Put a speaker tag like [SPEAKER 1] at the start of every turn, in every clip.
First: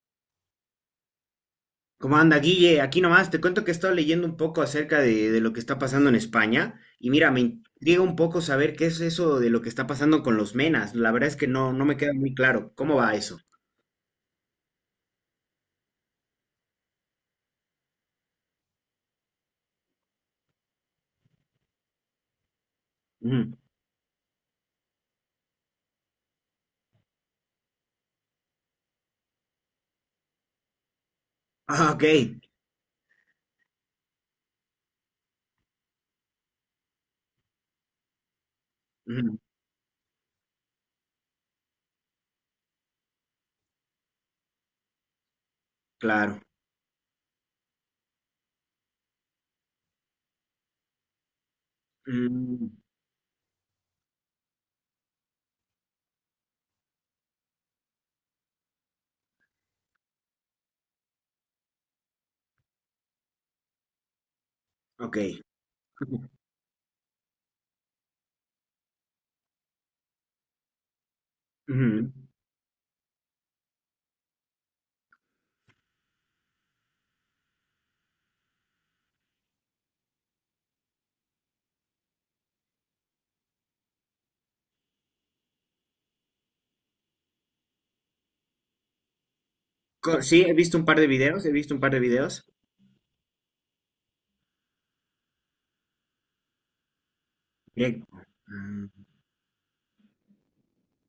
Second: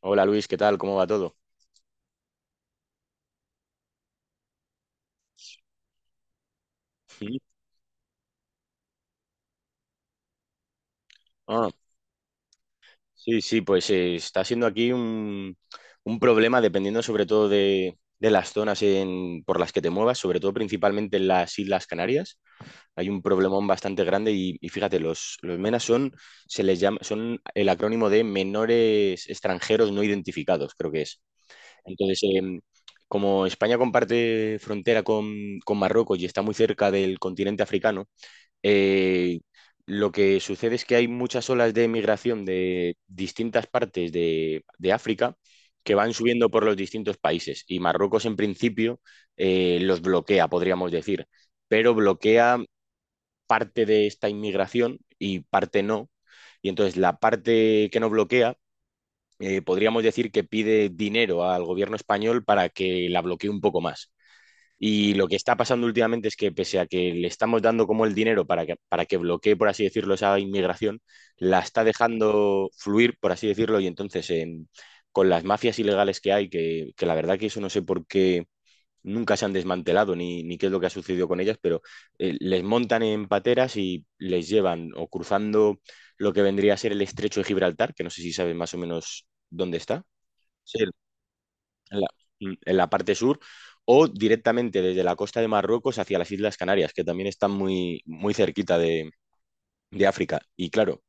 [SPEAKER 1] Hola Luis, ¿qué tal? ¿Cómo va todo?
[SPEAKER 2] ¿Cómo anda, Guille? Aquí nomás te cuento que he estado leyendo un poco acerca de lo que está pasando en España y mira,
[SPEAKER 1] Sí.
[SPEAKER 2] me intriga un poco saber qué es eso de lo que está pasando con los menas. La verdad es que
[SPEAKER 1] Ah,
[SPEAKER 2] no me queda muy claro. ¿Cómo va eso?
[SPEAKER 1] sí, sí, pues está siendo aquí un problema dependiendo sobre todo de las zonas por las que te muevas, sobre todo principalmente en las Islas Canarias. Hay un
[SPEAKER 2] Ujú.
[SPEAKER 1] problemón bastante grande y fíjate, los MENA son, se les llama, son el acrónimo de menores extranjeros no identificados, creo que es.
[SPEAKER 2] Ah, ok.
[SPEAKER 1] Entonces, como España comparte frontera con Marruecos y está muy cerca del continente africano.
[SPEAKER 2] Ujú,
[SPEAKER 1] Eh, lo que sucede es que hay muchas olas de migración de distintas partes de África, que van
[SPEAKER 2] claro.
[SPEAKER 1] subiendo por los distintos países, y Marruecos en principio los bloquea, podríamos decir, pero bloquea
[SPEAKER 2] Mm,
[SPEAKER 1] parte de esta inmigración y parte no. Y entonces la parte que no bloquea, podríamos decir que pide dinero al gobierno español para que la bloquee un poco más. Y
[SPEAKER 2] ok.
[SPEAKER 1] lo que está pasando últimamente es que, pese a que le estamos dando como el dinero para que bloquee, por así decirlo, esa inmigración, la está
[SPEAKER 2] Ujú.
[SPEAKER 1] dejando fluir, por así decirlo, y entonces con las mafias ilegales que hay, la verdad que eso no sé por qué nunca se han desmantelado ni qué es lo que ha sucedido con ellas, pero les montan en pateras y les llevan, o cruzando lo que vendría a ser el estrecho de Gibraltar, que no sé si sabes más o menos dónde está.
[SPEAKER 2] Sí, he
[SPEAKER 1] Sí,
[SPEAKER 2] visto un par de videos, he visto un par
[SPEAKER 1] en
[SPEAKER 2] de
[SPEAKER 1] la,
[SPEAKER 2] videos.
[SPEAKER 1] en la parte sur, o directamente desde la costa de Marruecos hacia las Islas Canarias, que también están muy,
[SPEAKER 2] Bien.
[SPEAKER 1] muy cerquita
[SPEAKER 2] Mm,
[SPEAKER 1] de África. Y claro,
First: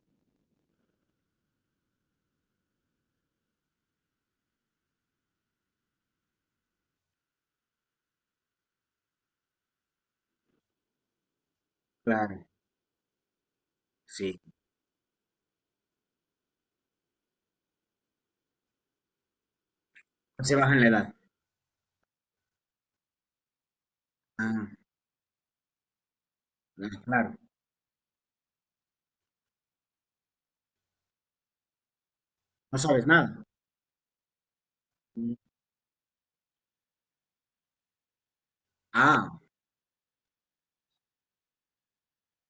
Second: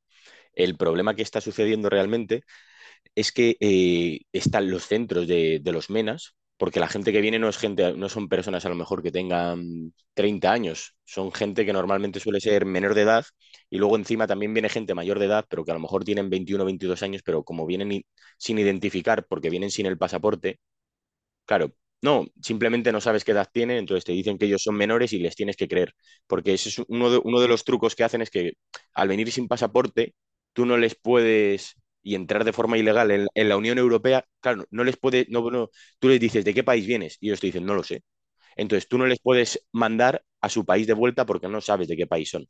[SPEAKER 1] el problema que está sucediendo realmente es que están los centros los MENAS, porque la gente que viene no es gente, no son personas a lo mejor que tengan 30 años, son gente que normalmente suele
[SPEAKER 2] claro,
[SPEAKER 1] ser menor de edad, y luego encima
[SPEAKER 2] sí.
[SPEAKER 1] también viene gente mayor de edad, pero que a lo mejor tienen 21 o 22 años, pero como vienen sin identificar, porque vienen sin el
[SPEAKER 2] Se
[SPEAKER 1] pasaporte.
[SPEAKER 2] bajan la edad.
[SPEAKER 1] Claro, no, simplemente no sabes qué edad tienen, entonces te dicen que ellos
[SPEAKER 2] Ah,
[SPEAKER 1] son menores y les tienes que creer, porque ese es
[SPEAKER 2] ah,
[SPEAKER 1] uno de,
[SPEAKER 2] claro.
[SPEAKER 1] uno de los trucos que hacen, es que al venir sin pasaporte, tú no les puedes y entrar de forma
[SPEAKER 2] No sabes
[SPEAKER 1] ilegal en,
[SPEAKER 2] nada.
[SPEAKER 1] en la Unión Europea. Claro, no les puede,
[SPEAKER 2] Mm.
[SPEAKER 1] no, no. Tú les dices, ¿de qué país vienes? Y ellos te dicen, no lo sé. Entonces tú no les
[SPEAKER 2] Ah,
[SPEAKER 1] puedes mandar a su país de vuelta porque no sabes de qué país son.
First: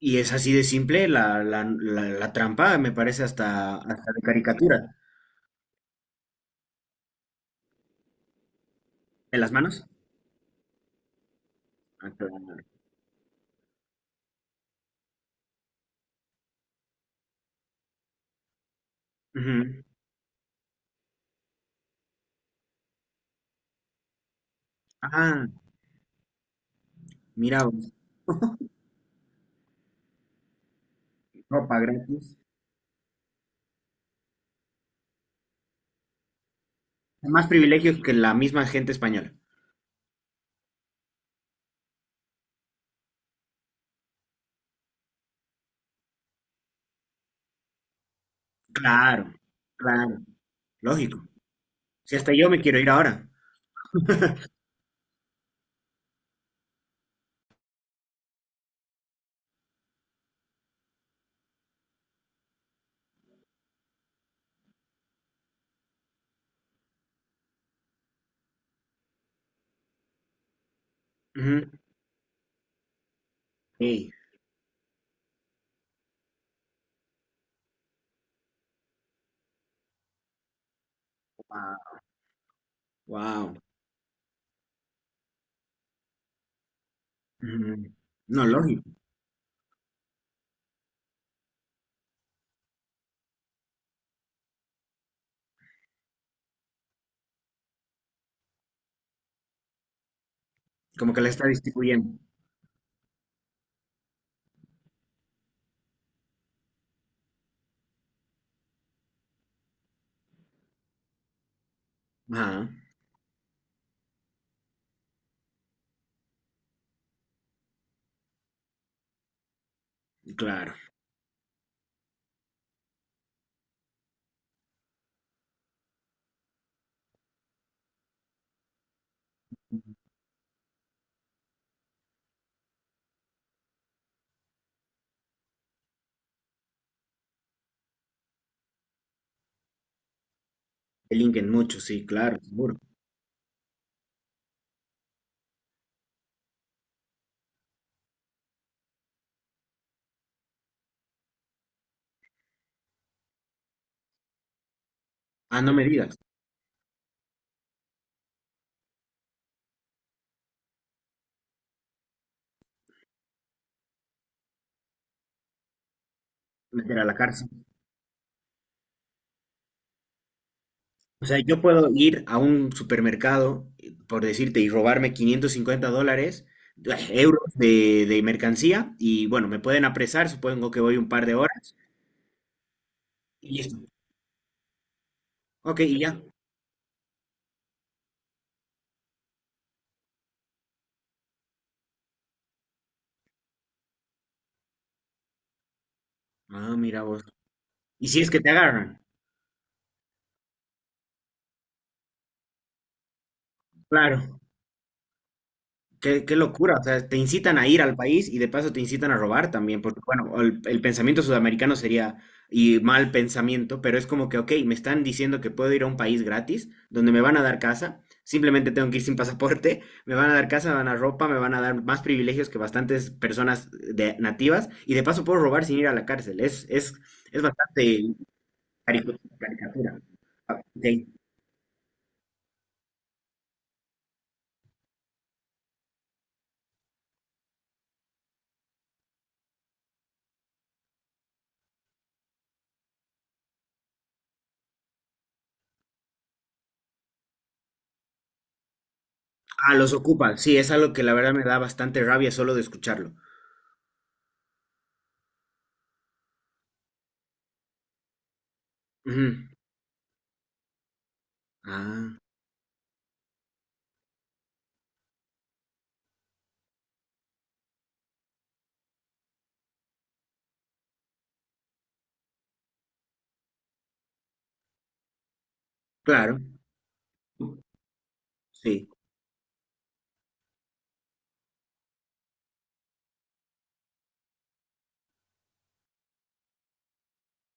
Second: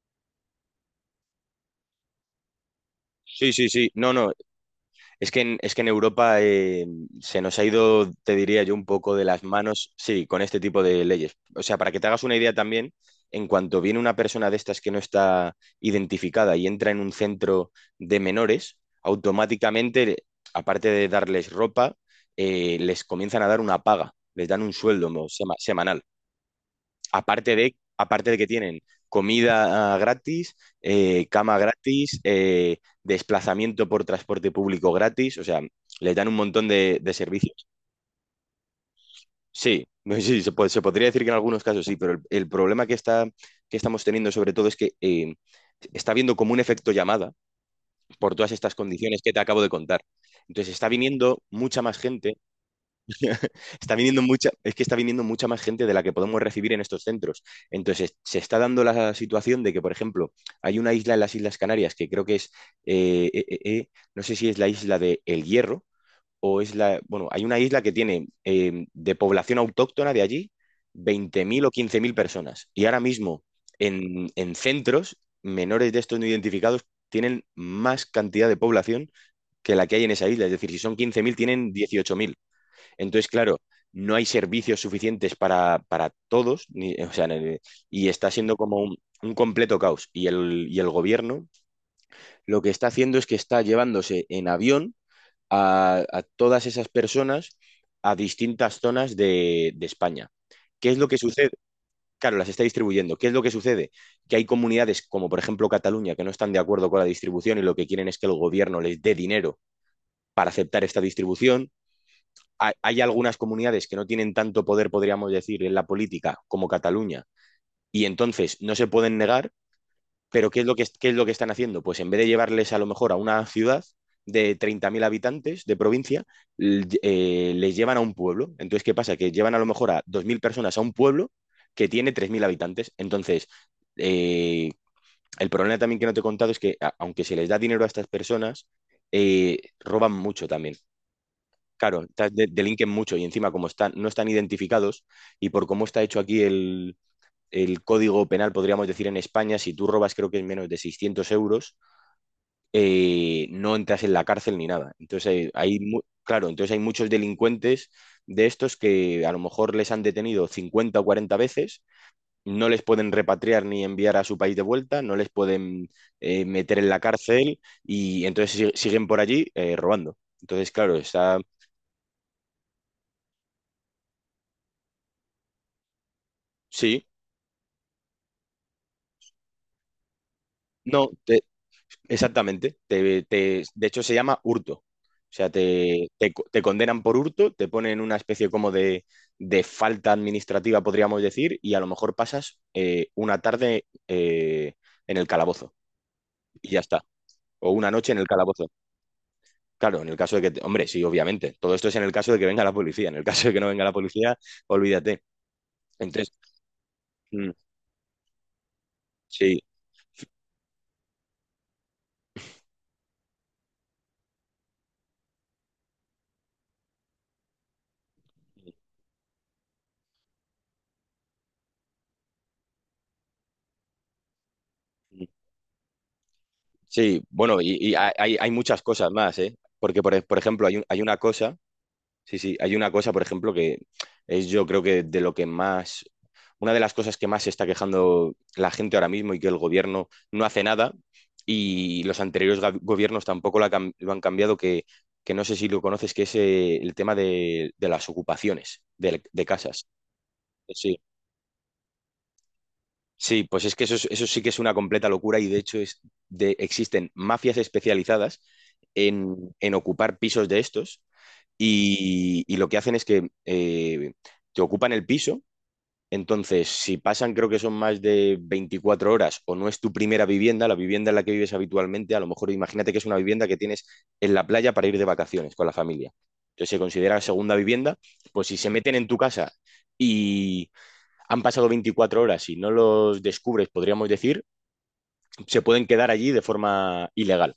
[SPEAKER 2] y es así de simple la trampa, me parece
[SPEAKER 1] Sí, sí,
[SPEAKER 2] hasta,
[SPEAKER 1] sí, no,
[SPEAKER 2] hasta de
[SPEAKER 1] no.
[SPEAKER 2] caricatura.
[SPEAKER 1] Es que en Europa se nos ha ido, te diría yo, un poco de
[SPEAKER 2] ¿En
[SPEAKER 1] las
[SPEAKER 2] las manos?
[SPEAKER 1] manos, sí, con este tipo de leyes. O sea, para que te
[SPEAKER 2] Ah,
[SPEAKER 1] hagas una idea
[SPEAKER 2] claro.
[SPEAKER 1] también, en cuanto viene una persona de estas que no está identificada y entra en un centro de menores,
[SPEAKER 2] Ujú.
[SPEAKER 1] automáticamente, aparte de darles ropa, les comienzan a dar una paga, les dan un sueldo
[SPEAKER 2] Ah,
[SPEAKER 1] semanal, aparte
[SPEAKER 2] mira,
[SPEAKER 1] de,
[SPEAKER 2] vos,
[SPEAKER 1] aparte de que tienen comida gratis, cama
[SPEAKER 2] ropa
[SPEAKER 1] gratis,
[SPEAKER 2] gratis.
[SPEAKER 1] desplazamiento por transporte público gratis. O sea, les dan un montón de
[SPEAKER 2] Más
[SPEAKER 1] servicios.
[SPEAKER 2] privilegios que la misma gente española.
[SPEAKER 1] Sí, sí, se podría decir que en algunos casos sí, pero el problema que está, que estamos teniendo sobre todo, es que está habiendo como un efecto llamada por todas estas condiciones que
[SPEAKER 2] Claro,
[SPEAKER 1] te acabo de contar.
[SPEAKER 2] claro,
[SPEAKER 1] Entonces está
[SPEAKER 2] lógico.
[SPEAKER 1] viniendo mucha más
[SPEAKER 2] Si hasta
[SPEAKER 1] gente.
[SPEAKER 2] yo me quiero ir ahora.
[SPEAKER 1] Está viniendo mucha, es que está viniendo mucha más gente de la que podemos recibir en estos centros. Entonces, se está dando la situación de que, por ejemplo, hay una isla en las Islas Canarias que creo que es, eh, eh, eh, eh, no sé si es la isla de El Hierro bueno, hay una isla que tiene, de población autóctona de allí, 20.000 o
[SPEAKER 2] Ujú.
[SPEAKER 1] 15.000 personas. Y ahora mismo,
[SPEAKER 2] Ey,
[SPEAKER 1] en centros menores de estos no identificados, tienen más cantidad de población que la que hay en esa isla. Es decir, si son 15.000, tienen 18.000. Entonces,
[SPEAKER 2] wow.
[SPEAKER 1] claro, no hay servicios suficientes para todos, o sea,
[SPEAKER 2] Ujú.
[SPEAKER 1] y está
[SPEAKER 2] No,
[SPEAKER 1] siendo como
[SPEAKER 2] lógico.
[SPEAKER 1] un completo caos. Y el gobierno, lo que está haciendo es que está llevándose en avión a todas esas personas a distintas zonas de España. ¿Qué es lo
[SPEAKER 2] Como
[SPEAKER 1] que
[SPEAKER 2] que la está
[SPEAKER 1] sucede?
[SPEAKER 2] distribuyendo.
[SPEAKER 1] Claro, las está distribuyendo. ¿Qué es lo que sucede? Que hay comunidades, como por ejemplo Cataluña, que no están de acuerdo con la distribución, y lo que quieren es que el gobierno les dé dinero para aceptar esta distribución.
[SPEAKER 2] Ajá,
[SPEAKER 1] Hay algunas comunidades que no tienen tanto poder, podríamos decir, en la política, como Cataluña, y entonces no se pueden negar. Pero ¿qué es lo
[SPEAKER 2] claro.
[SPEAKER 1] que, qué es lo que están haciendo? Pues en vez de llevarles, a lo mejor, a una ciudad de 30.000 habitantes de provincia, les llevan a un pueblo. Entonces, ¿qué pasa? Que llevan, a lo mejor, a 2.000 personas a un pueblo que tiene 3.000 habitantes. Entonces, eh, el problema también que no te he contado es que, aunque se les da dinero a estas personas, roban mucho también.
[SPEAKER 2] Delinquen mucho,
[SPEAKER 1] Claro,
[SPEAKER 2] sí, claro, seguro.
[SPEAKER 1] delinquen mucho, y encima, como están, no están identificados, y por cómo está hecho aquí el código penal, podríamos decir, en España, si tú robas, creo que es menos de 600 euros, no entras en la cárcel ni nada. Entonces,
[SPEAKER 2] Ah, no me digas.
[SPEAKER 1] claro, entonces hay muchos delincuentes de estos que, a lo mejor, les han detenido 50 o 40 veces. No les pueden repatriar ni enviar a su país de vuelta, no les pueden meter en
[SPEAKER 2] Meter
[SPEAKER 1] la
[SPEAKER 2] a la cárcel.
[SPEAKER 1] cárcel, y entonces siguen por allí robando. Entonces, claro,
[SPEAKER 2] O sea,
[SPEAKER 1] está...
[SPEAKER 2] yo puedo ir a un supermercado, por decirte, y robarme 550 dólares, eh,
[SPEAKER 1] Sí,
[SPEAKER 2] euros de mercancía, y bueno, me pueden apresar, supongo que voy un
[SPEAKER 1] no,
[SPEAKER 2] par de horas,
[SPEAKER 1] exactamente.
[SPEAKER 2] y listo.
[SPEAKER 1] De hecho, se llama hurto. O sea,
[SPEAKER 2] Ok, y ya.
[SPEAKER 1] te condenan por hurto, te ponen una especie como de falta administrativa, podríamos decir, y a lo mejor pasas, una tarde, en el calabozo, y
[SPEAKER 2] Ah,
[SPEAKER 1] ya
[SPEAKER 2] mira
[SPEAKER 1] está.
[SPEAKER 2] vos.
[SPEAKER 1] O una
[SPEAKER 2] ¿Y
[SPEAKER 1] noche en
[SPEAKER 2] si
[SPEAKER 1] el
[SPEAKER 2] es que te
[SPEAKER 1] calabozo.
[SPEAKER 2] agarran?
[SPEAKER 1] Claro, en el caso de que, hombre, sí, obviamente. Todo esto es en el caso de que venga la policía. En el caso de que no venga la policía,
[SPEAKER 2] Claro.
[SPEAKER 1] olvídate.
[SPEAKER 2] Qué
[SPEAKER 1] Entonces,
[SPEAKER 2] locura, o sea, te
[SPEAKER 1] mm,
[SPEAKER 2] incitan a ir al país y de paso te incitan a robar
[SPEAKER 1] sí,
[SPEAKER 2] también, porque bueno, el pensamiento sudamericano sería, y mal pensamiento, pero es como que, ok, me están diciendo que puedo ir a un país gratis, donde me van a dar casa, simplemente tengo que ir sin pasaporte, me van a dar casa, me van a dar ropa, me van a dar más privilegios que bastantes personas de, nativas, y de paso
[SPEAKER 1] mm,
[SPEAKER 2] puedo robar sin ir a la cárcel, es, es,
[SPEAKER 1] sí.
[SPEAKER 2] es
[SPEAKER 1] Bueno, y
[SPEAKER 2] bastante
[SPEAKER 1] hay muchas cosas más, ¿eh?
[SPEAKER 2] caricatura.
[SPEAKER 1] Porque, por
[SPEAKER 2] Ah,
[SPEAKER 1] ejemplo, hay,
[SPEAKER 2] ok.
[SPEAKER 1] hay una cosa. Sí, sí, hay una cosa, por ejemplo, que es, yo creo que, de lo que más, una de las cosas que más se está quejando la gente ahora mismo, y que el gobierno no hace nada, y los anteriores gobiernos tampoco la lo han cambiado, que no sé si lo conoces, que es el tema de las ocupaciones de
[SPEAKER 2] Ah,
[SPEAKER 1] casas.
[SPEAKER 2] los ocupan, sí, es algo
[SPEAKER 1] Sí,
[SPEAKER 2] que la verdad me da bastante rabia solo de escucharlo.
[SPEAKER 1] sí, pues es que eso, eso sí que es una completa locura, y de hecho es existen mafias especializadas
[SPEAKER 2] Ujú.
[SPEAKER 1] en ocupar pisos de estos,
[SPEAKER 2] Ah.
[SPEAKER 1] y lo que hacen es que te ocupan el piso. Entonces, si pasan, creo que son más de 24 horas, o no es tu primera vivienda, la vivienda en la que vives habitualmente, a lo mejor imagínate que es una vivienda que tienes en la playa para ir de vacaciones con la familia.
[SPEAKER 2] Claro,
[SPEAKER 1] Entonces se considera segunda vivienda. Pues si se
[SPEAKER 2] sí.
[SPEAKER 1] meten en tu casa y han pasado 24 horas y no los descubres, podríamos decir, se pueden quedar allí de forma ilegal.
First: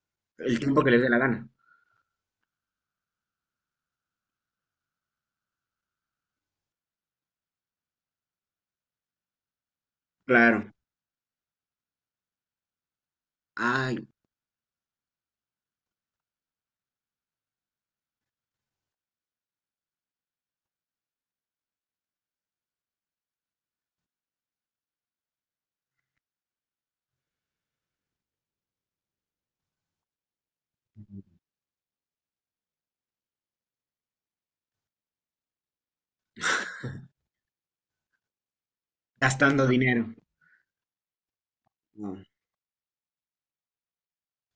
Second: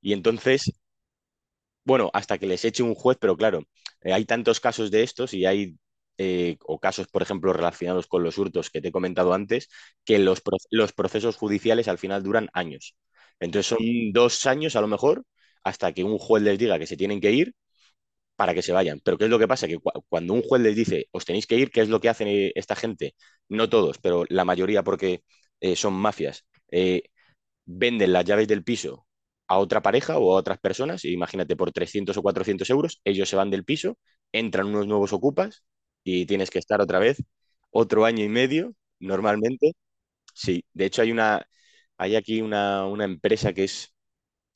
[SPEAKER 1] Y
[SPEAKER 2] El
[SPEAKER 1] entonces,
[SPEAKER 2] tiempo que les dé la gana.
[SPEAKER 1] bueno, hasta que les eche un juez. Pero claro, hay tantos casos de estos, y o casos, por ejemplo, relacionados con los hurtos que te he comentado antes, que los,
[SPEAKER 2] Claro.
[SPEAKER 1] los procesos judiciales al final duran años. Entonces son
[SPEAKER 2] Ay,
[SPEAKER 1] 2 años, a lo mejor, hasta que un juez les diga que se tienen que ir, para que se vayan. Pero ¿qué es lo que pasa? Que, cuando un juez les dice, os tenéis que ir, ¿qué es lo que hacen, esta gente? No todos, pero la mayoría, porque son mafias. Venden las llaves del piso a otra pareja o a otras personas, imagínate, por 300 o 400 euros. Ellos se van del piso, entran unos nuevos ocupas, y tienes que estar otra vez otro año y medio,
[SPEAKER 2] gastando
[SPEAKER 1] normalmente.
[SPEAKER 2] dinero.
[SPEAKER 1] Sí, de hecho hay una, hay
[SPEAKER 2] No.
[SPEAKER 1] aquí una empresa que es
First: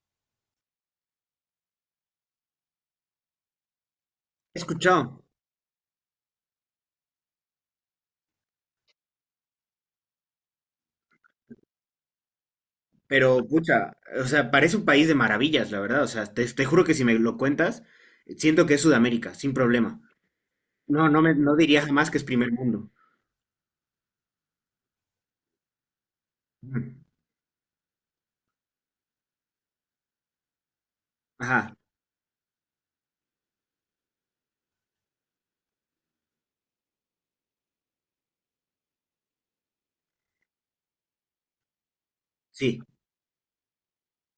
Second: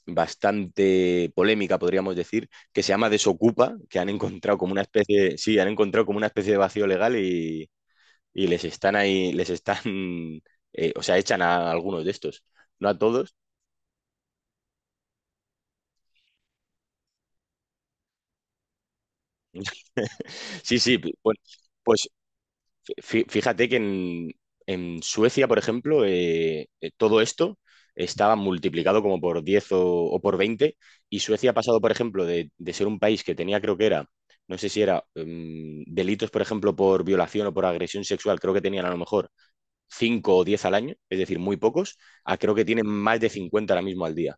[SPEAKER 1] bastante polémica, podríamos decir, que se llama Desocupa, que han encontrado
[SPEAKER 2] He
[SPEAKER 1] como una
[SPEAKER 2] escuchado,
[SPEAKER 1] especie, sí, han encontrado como una especie de vacío legal, y les están ahí, les están, o sea, echan a algunos de estos, no a todos.
[SPEAKER 2] pero pucha, o sea, parece un país de maravillas, la verdad. O sea, te juro que si me lo cuentas, siento que es Sudamérica, sin problema.
[SPEAKER 1] Sí, sí,
[SPEAKER 2] No,
[SPEAKER 1] bueno,
[SPEAKER 2] no diría
[SPEAKER 1] pues
[SPEAKER 2] jamás que es primer mundo.
[SPEAKER 1] fíjate que en Suecia, por ejemplo,
[SPEAKER 2] Ujú.
[SPEAKER 1] todo esto estaba multiplicado como por 10, o por 20. Y Suecia ha
[SPEAKER 2] Ajá,
[SPEAKER 1] pasado, por ejemplo, de ser un país que tenía, creo que era, no sé si era, delitos, por ejemplo, por violación o por agresión sexual, creo que tenían a lo mejor 5 o 10 al año, es decir, muy pocos, a creo que
[SPEAKER 2] sí.
[SPEAKER 1] tienen más de 50 ahora mismo al día.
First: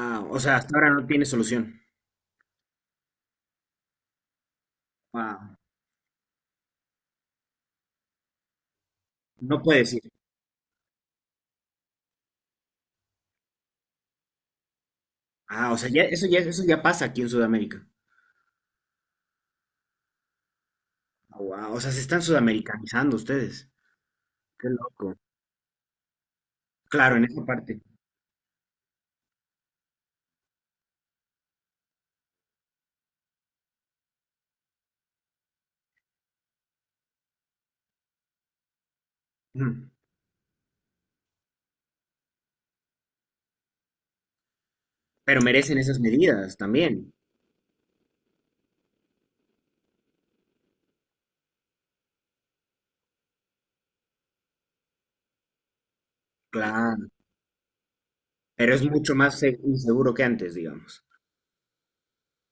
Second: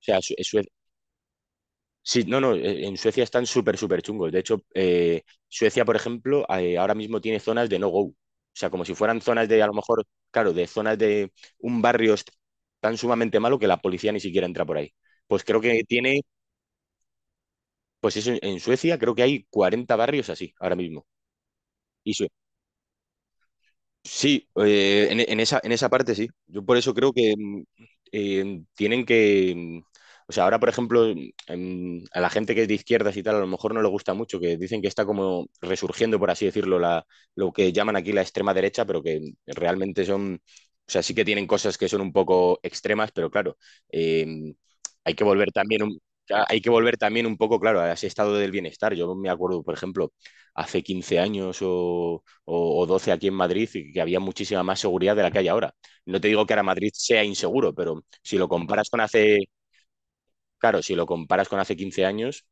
[SPEAKER 1] O sea,
[SPEAKER 2] O sea,
[SPEAKER 1] Suecia...
[SPEAKER 2] hasta ahora no tiene solución.
[SPEAKER 1] Sí, no, no, en Suecia están súper, súper chungos. De hecho,
[SPEAKER 2] Wow.
[SPEAKER 1] Suecia, por ejemplo, ahora mismo tiene zonas de no-go. O sea, como si fueran zonas de,
[SPEAKER 2] No
[SPEAKER 1] a lo
[SPEAKER 2] puedes ir.
[SPEAKER 1] mejor, claro, de zonas de un barrio tan sumamente malo que la policía ni siquiera entra por ahí. Pues creo
[SPEAKER 2] Ah, o
[SPEAKER 1] que
[SPEAKER 2] sea, ya,
[SPEAKER 1] tiene,
[SPEAKER 2] eso ya pasa aquí en Sudamérica.
[SPEAKER 1] pues eso, en Suecia creo que hay 40 barrios así ahora mismo.
[SPEAKER 2] Wow. O sea, se están sudamericanizando ustedes.
[SPEAKER 1] Sí,
[SPEAKER 2] Qué loco.
[SPEAKER 1] en esa parte sí. Yo por eso creo
[SPEAKER 2] Claro, en
[SPEAKER 1] que
[SPEAKER 2] esa parte.
[SPEAKER 1] tienen que... O sea, ahora, por ejemplo, a la gente que es de izquierdas y tal, a lo mejor no le gusta mucho, que dicen que está como resurgiendo, por así decirlo, lo que llaman aquí la extrema derecha, pero que
[SPEAKER 2] Ujú.
[SPEAKER 1] realmente son... O sea, sí que tienen cosas que son un poco extremas, pero claro, em, hay que
[SPEAKER 2] Pero
[SPEAKER 1] volver
[SPEAKER 2] merecen
[SPEAKER 1] también un...
[SPEAKER 2] esas medidas
[SPEAKER 1] Hay que volver
[SPEAKER 2] también,
[SPEAKER 1] también un poco, claro, a ese estado del bienestar. Yo me acuerdo, por ejemplo, hace 15 años, o 12, aquí en Madrid, y que había muchísima más seguridad de la que hay ahora. No te digo que ahora Madrid
[SPEAKER 2] claro.
[SPEAKER 1] sea inseguro, pero si lo
[SPEAKER 2] Pero es
[SPEAKER 1] comparas con
[SPEAKER 2] mucho
[SPEAKER 1] hace,
[SPEAKER 2] más inseguro que antes,
[SPEAKER 1] claro, si
[SPEAKER 2] digamos.
[SPEAKER 1] lo comparas con hace 15 años,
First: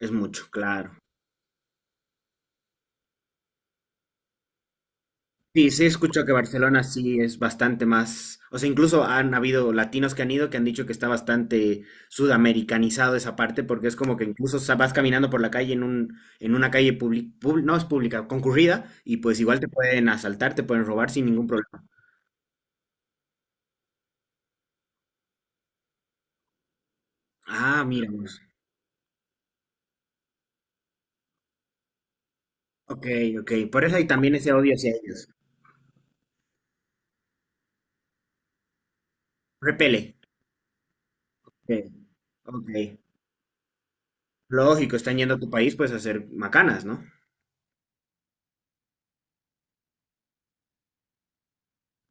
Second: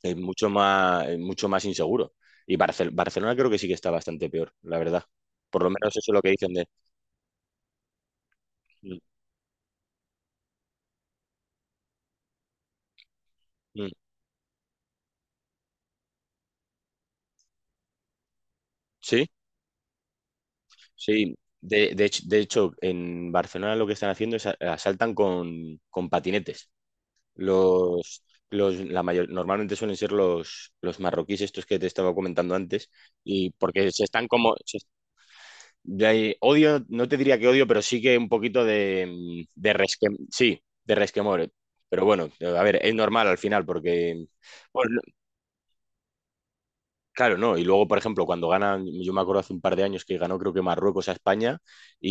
[SPEAKER 2] Es
[SPEAKER 1] es mucho
[SPEAKER 2] mucho, claro.
[SPEAKER 1] más, es mucho más inseguro. Y Barcelona creo que sí que está bastante peor, la verdad. Por lo
[SPEAKER 2] Sí, sí
[SPEAKER 1] menos eso es lo
[SPEAKER 2] escucho
[SPEAKER 1] que
[SPEAKER 2] que
[SPEAKER 1] dicen de...
[SPEAKER 2] Barcelona sí es bastante más, o sea,
[SPEAKER 1] Mm,
[SPEAKER 2] incluso han habido latinos que han ido que han dicho que está bastante sudamericanizado esa parte, porque
[SPEAKER 1] mm.
[SPEAKER 2] es como que incluso vas caminando por la calle en una calle no es pública, concurrida, y
[SPEAKER 1] Sí,
[SPEAKER 2] pues igual te pueden asaltar, te pueden robar sin
[SPEAKER 1] sí.
[SPEAKER 2] ningún problema.
[SPEAKER 1] De hecho, en Barcelona lo que están haciendo es, asaltan con patinetes.
[SPEAKER 2] Ah, mira,
[SPEAKER 1] Los,
[SPEAKER 2] pues.
[SPEAKER 1] la mayor, normalmente suelen ser los marroquíes, estos que te estaba comentando antes,
[SPEAKER 2] ok,
[SPEAKER 1] y
[SPEAKER 2] ok, por
[SPEAKER 1] porque
[SPEAKER 2] eso
[SPEAKER 1] se
[SPEAKER 2] hay
[SPEAKER 1] están
[SPEAKER 2] también ese
[SPEAKER 1] como,
[SPEAKER 2] odio hacia ellos.
[SPEAKER 1] odio, no te diría que odio, pero sí que un poquito de,
[SPEAKER 2] Repele.
[SPEAKER 1] sí, de resquemor.
[SPEAKER 2] Ok,
[SPEAKER 1] Pero bueno, a
[SPEAKER 2] ok.
[SPEAKER 1] ver, es normal al final, porque,
[SPEAKER 2] Lógico,
[SPEAKER 1] bueno...
[SPEAKER 2] están yendo a tu país pues a hacer macanas, ¿no?
[SPEAKER 1] Claro, no. Y luego, por ejemplo, cuando ganan, yo me acuerdo hace un par de años que ganó creo que Marruecos a España,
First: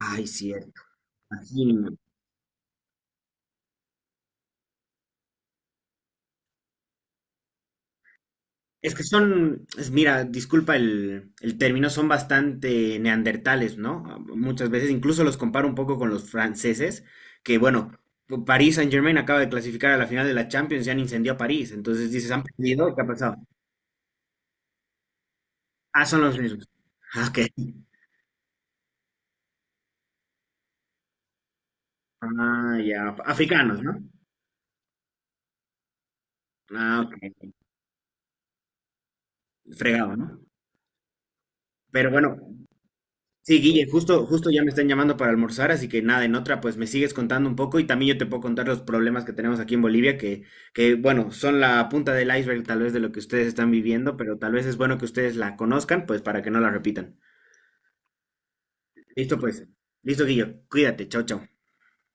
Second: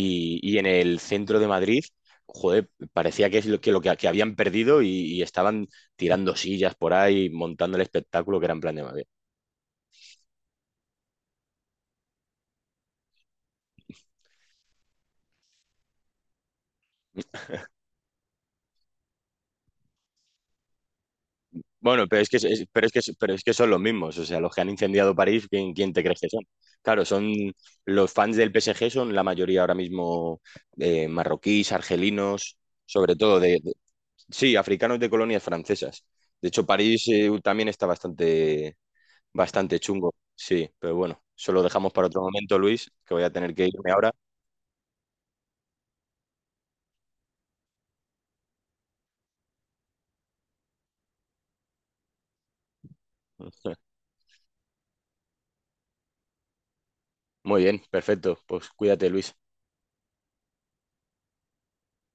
[SPEAKER 2] Ay,
[SPEAKER 1] y en
[SPEAKER 2] cierto.
[SPEAKER 1] el centro de Madrid,
[SPEAKER 2] Imagino.
[SPEAKER 1] joder, parecía que es que habían perdido, y estaban tirando sillas por ahí, montando el espectáculo, que era en plan de
[SPEAKER 2] Es que
[SPEAKER 1] Madrid.
[SPEAKER 2] son, mira, disculpa el término, son bastante neandertales, ¿no? Muchas veces incluso los comparo un poco con los franceses, que bueno, París Saint-Germain acaba de clasificar a la final de la Champions y han incendiado París,
[SPEAKER 1] Bueno,
[SPEAKER 2] entonces
[SPEAKER 1] pero es
[SPEAKER 2] dices,
[SPEAKER 1] que,
[SPEAKER 2] han
[SPEAKER 1] pero es
[SPEAKER 2] perdido,
[SPEAKER 1] que,
[SPEAKER 2] ¿qué ha
[SPEAKER 1] pero
[SPEAKER 2] pasado?
[SPEAKER 1] es que son los mismos, o sea, los que han incendiado París, ¿quién te
[SPEAKER 2] Ah,
[SPEAKER 1] crees
[SPEAKER 2] son
[SPEAKER 1] que
[SPEAKER 2] los
[SPEAKER 1] son?
[SPEAKER 2] mismos.
[SPEAKER 1] Claro,
[SPEAKER 2] Ah,
[SPEAKER 1] son
[SPEAKER 2] ok.
[SPEAKER 1] los fans del PSG, son la mayoría ahora mismo, marroquíes, argelinos,
[SPEAKER 2] Ah, ya,
[SPEAKER 1] sobre todo de...
[SPEAKER 2] africanos, ¿no?
[SPEAKER 1] Sí, africanos de colonias francesas. De hecho,
[SPEAKER 2] Ah,
[SPEAKER 1] París
[SPEAKER 2] ok.
[SPEAKER 1] también está bastante, bastante chungo.
[SPEAKER 2] Fregado, ¿no?
[SPEAKER 1] Sí, pero bueno, eso lo dejamos para
[SPEAKER 2] Pero
[SPEAKER 1] otro
[SPEAKER 2] bueno,
[SPEAKER 1] momento, Luis, que voy a tener
[SPEAKER 2] sí,
[SPEAKER 1] que
[SPEAKER 2] Guille,
[SPEAKER 1] irme ahora.
[SPEAKER 2] justo, justo ya me están llamando para almorzar, así que nada, en otra pues me sigues contando un poco y también yo te puedo contar los problemas que tenemos aquí en Bolivia, que, bueno, son la punta del iceberg tal vez de lo que ustedes están viviendo, pero tal vez es bueno que ustedes la conozcan pues para que no la repitan.
[SPEAKER 1] Muy bien, perfecto. Pues cuídate, Luis.
[SPEAKER 2] Listo pues, listo Guillo, cuídate, chao, chao.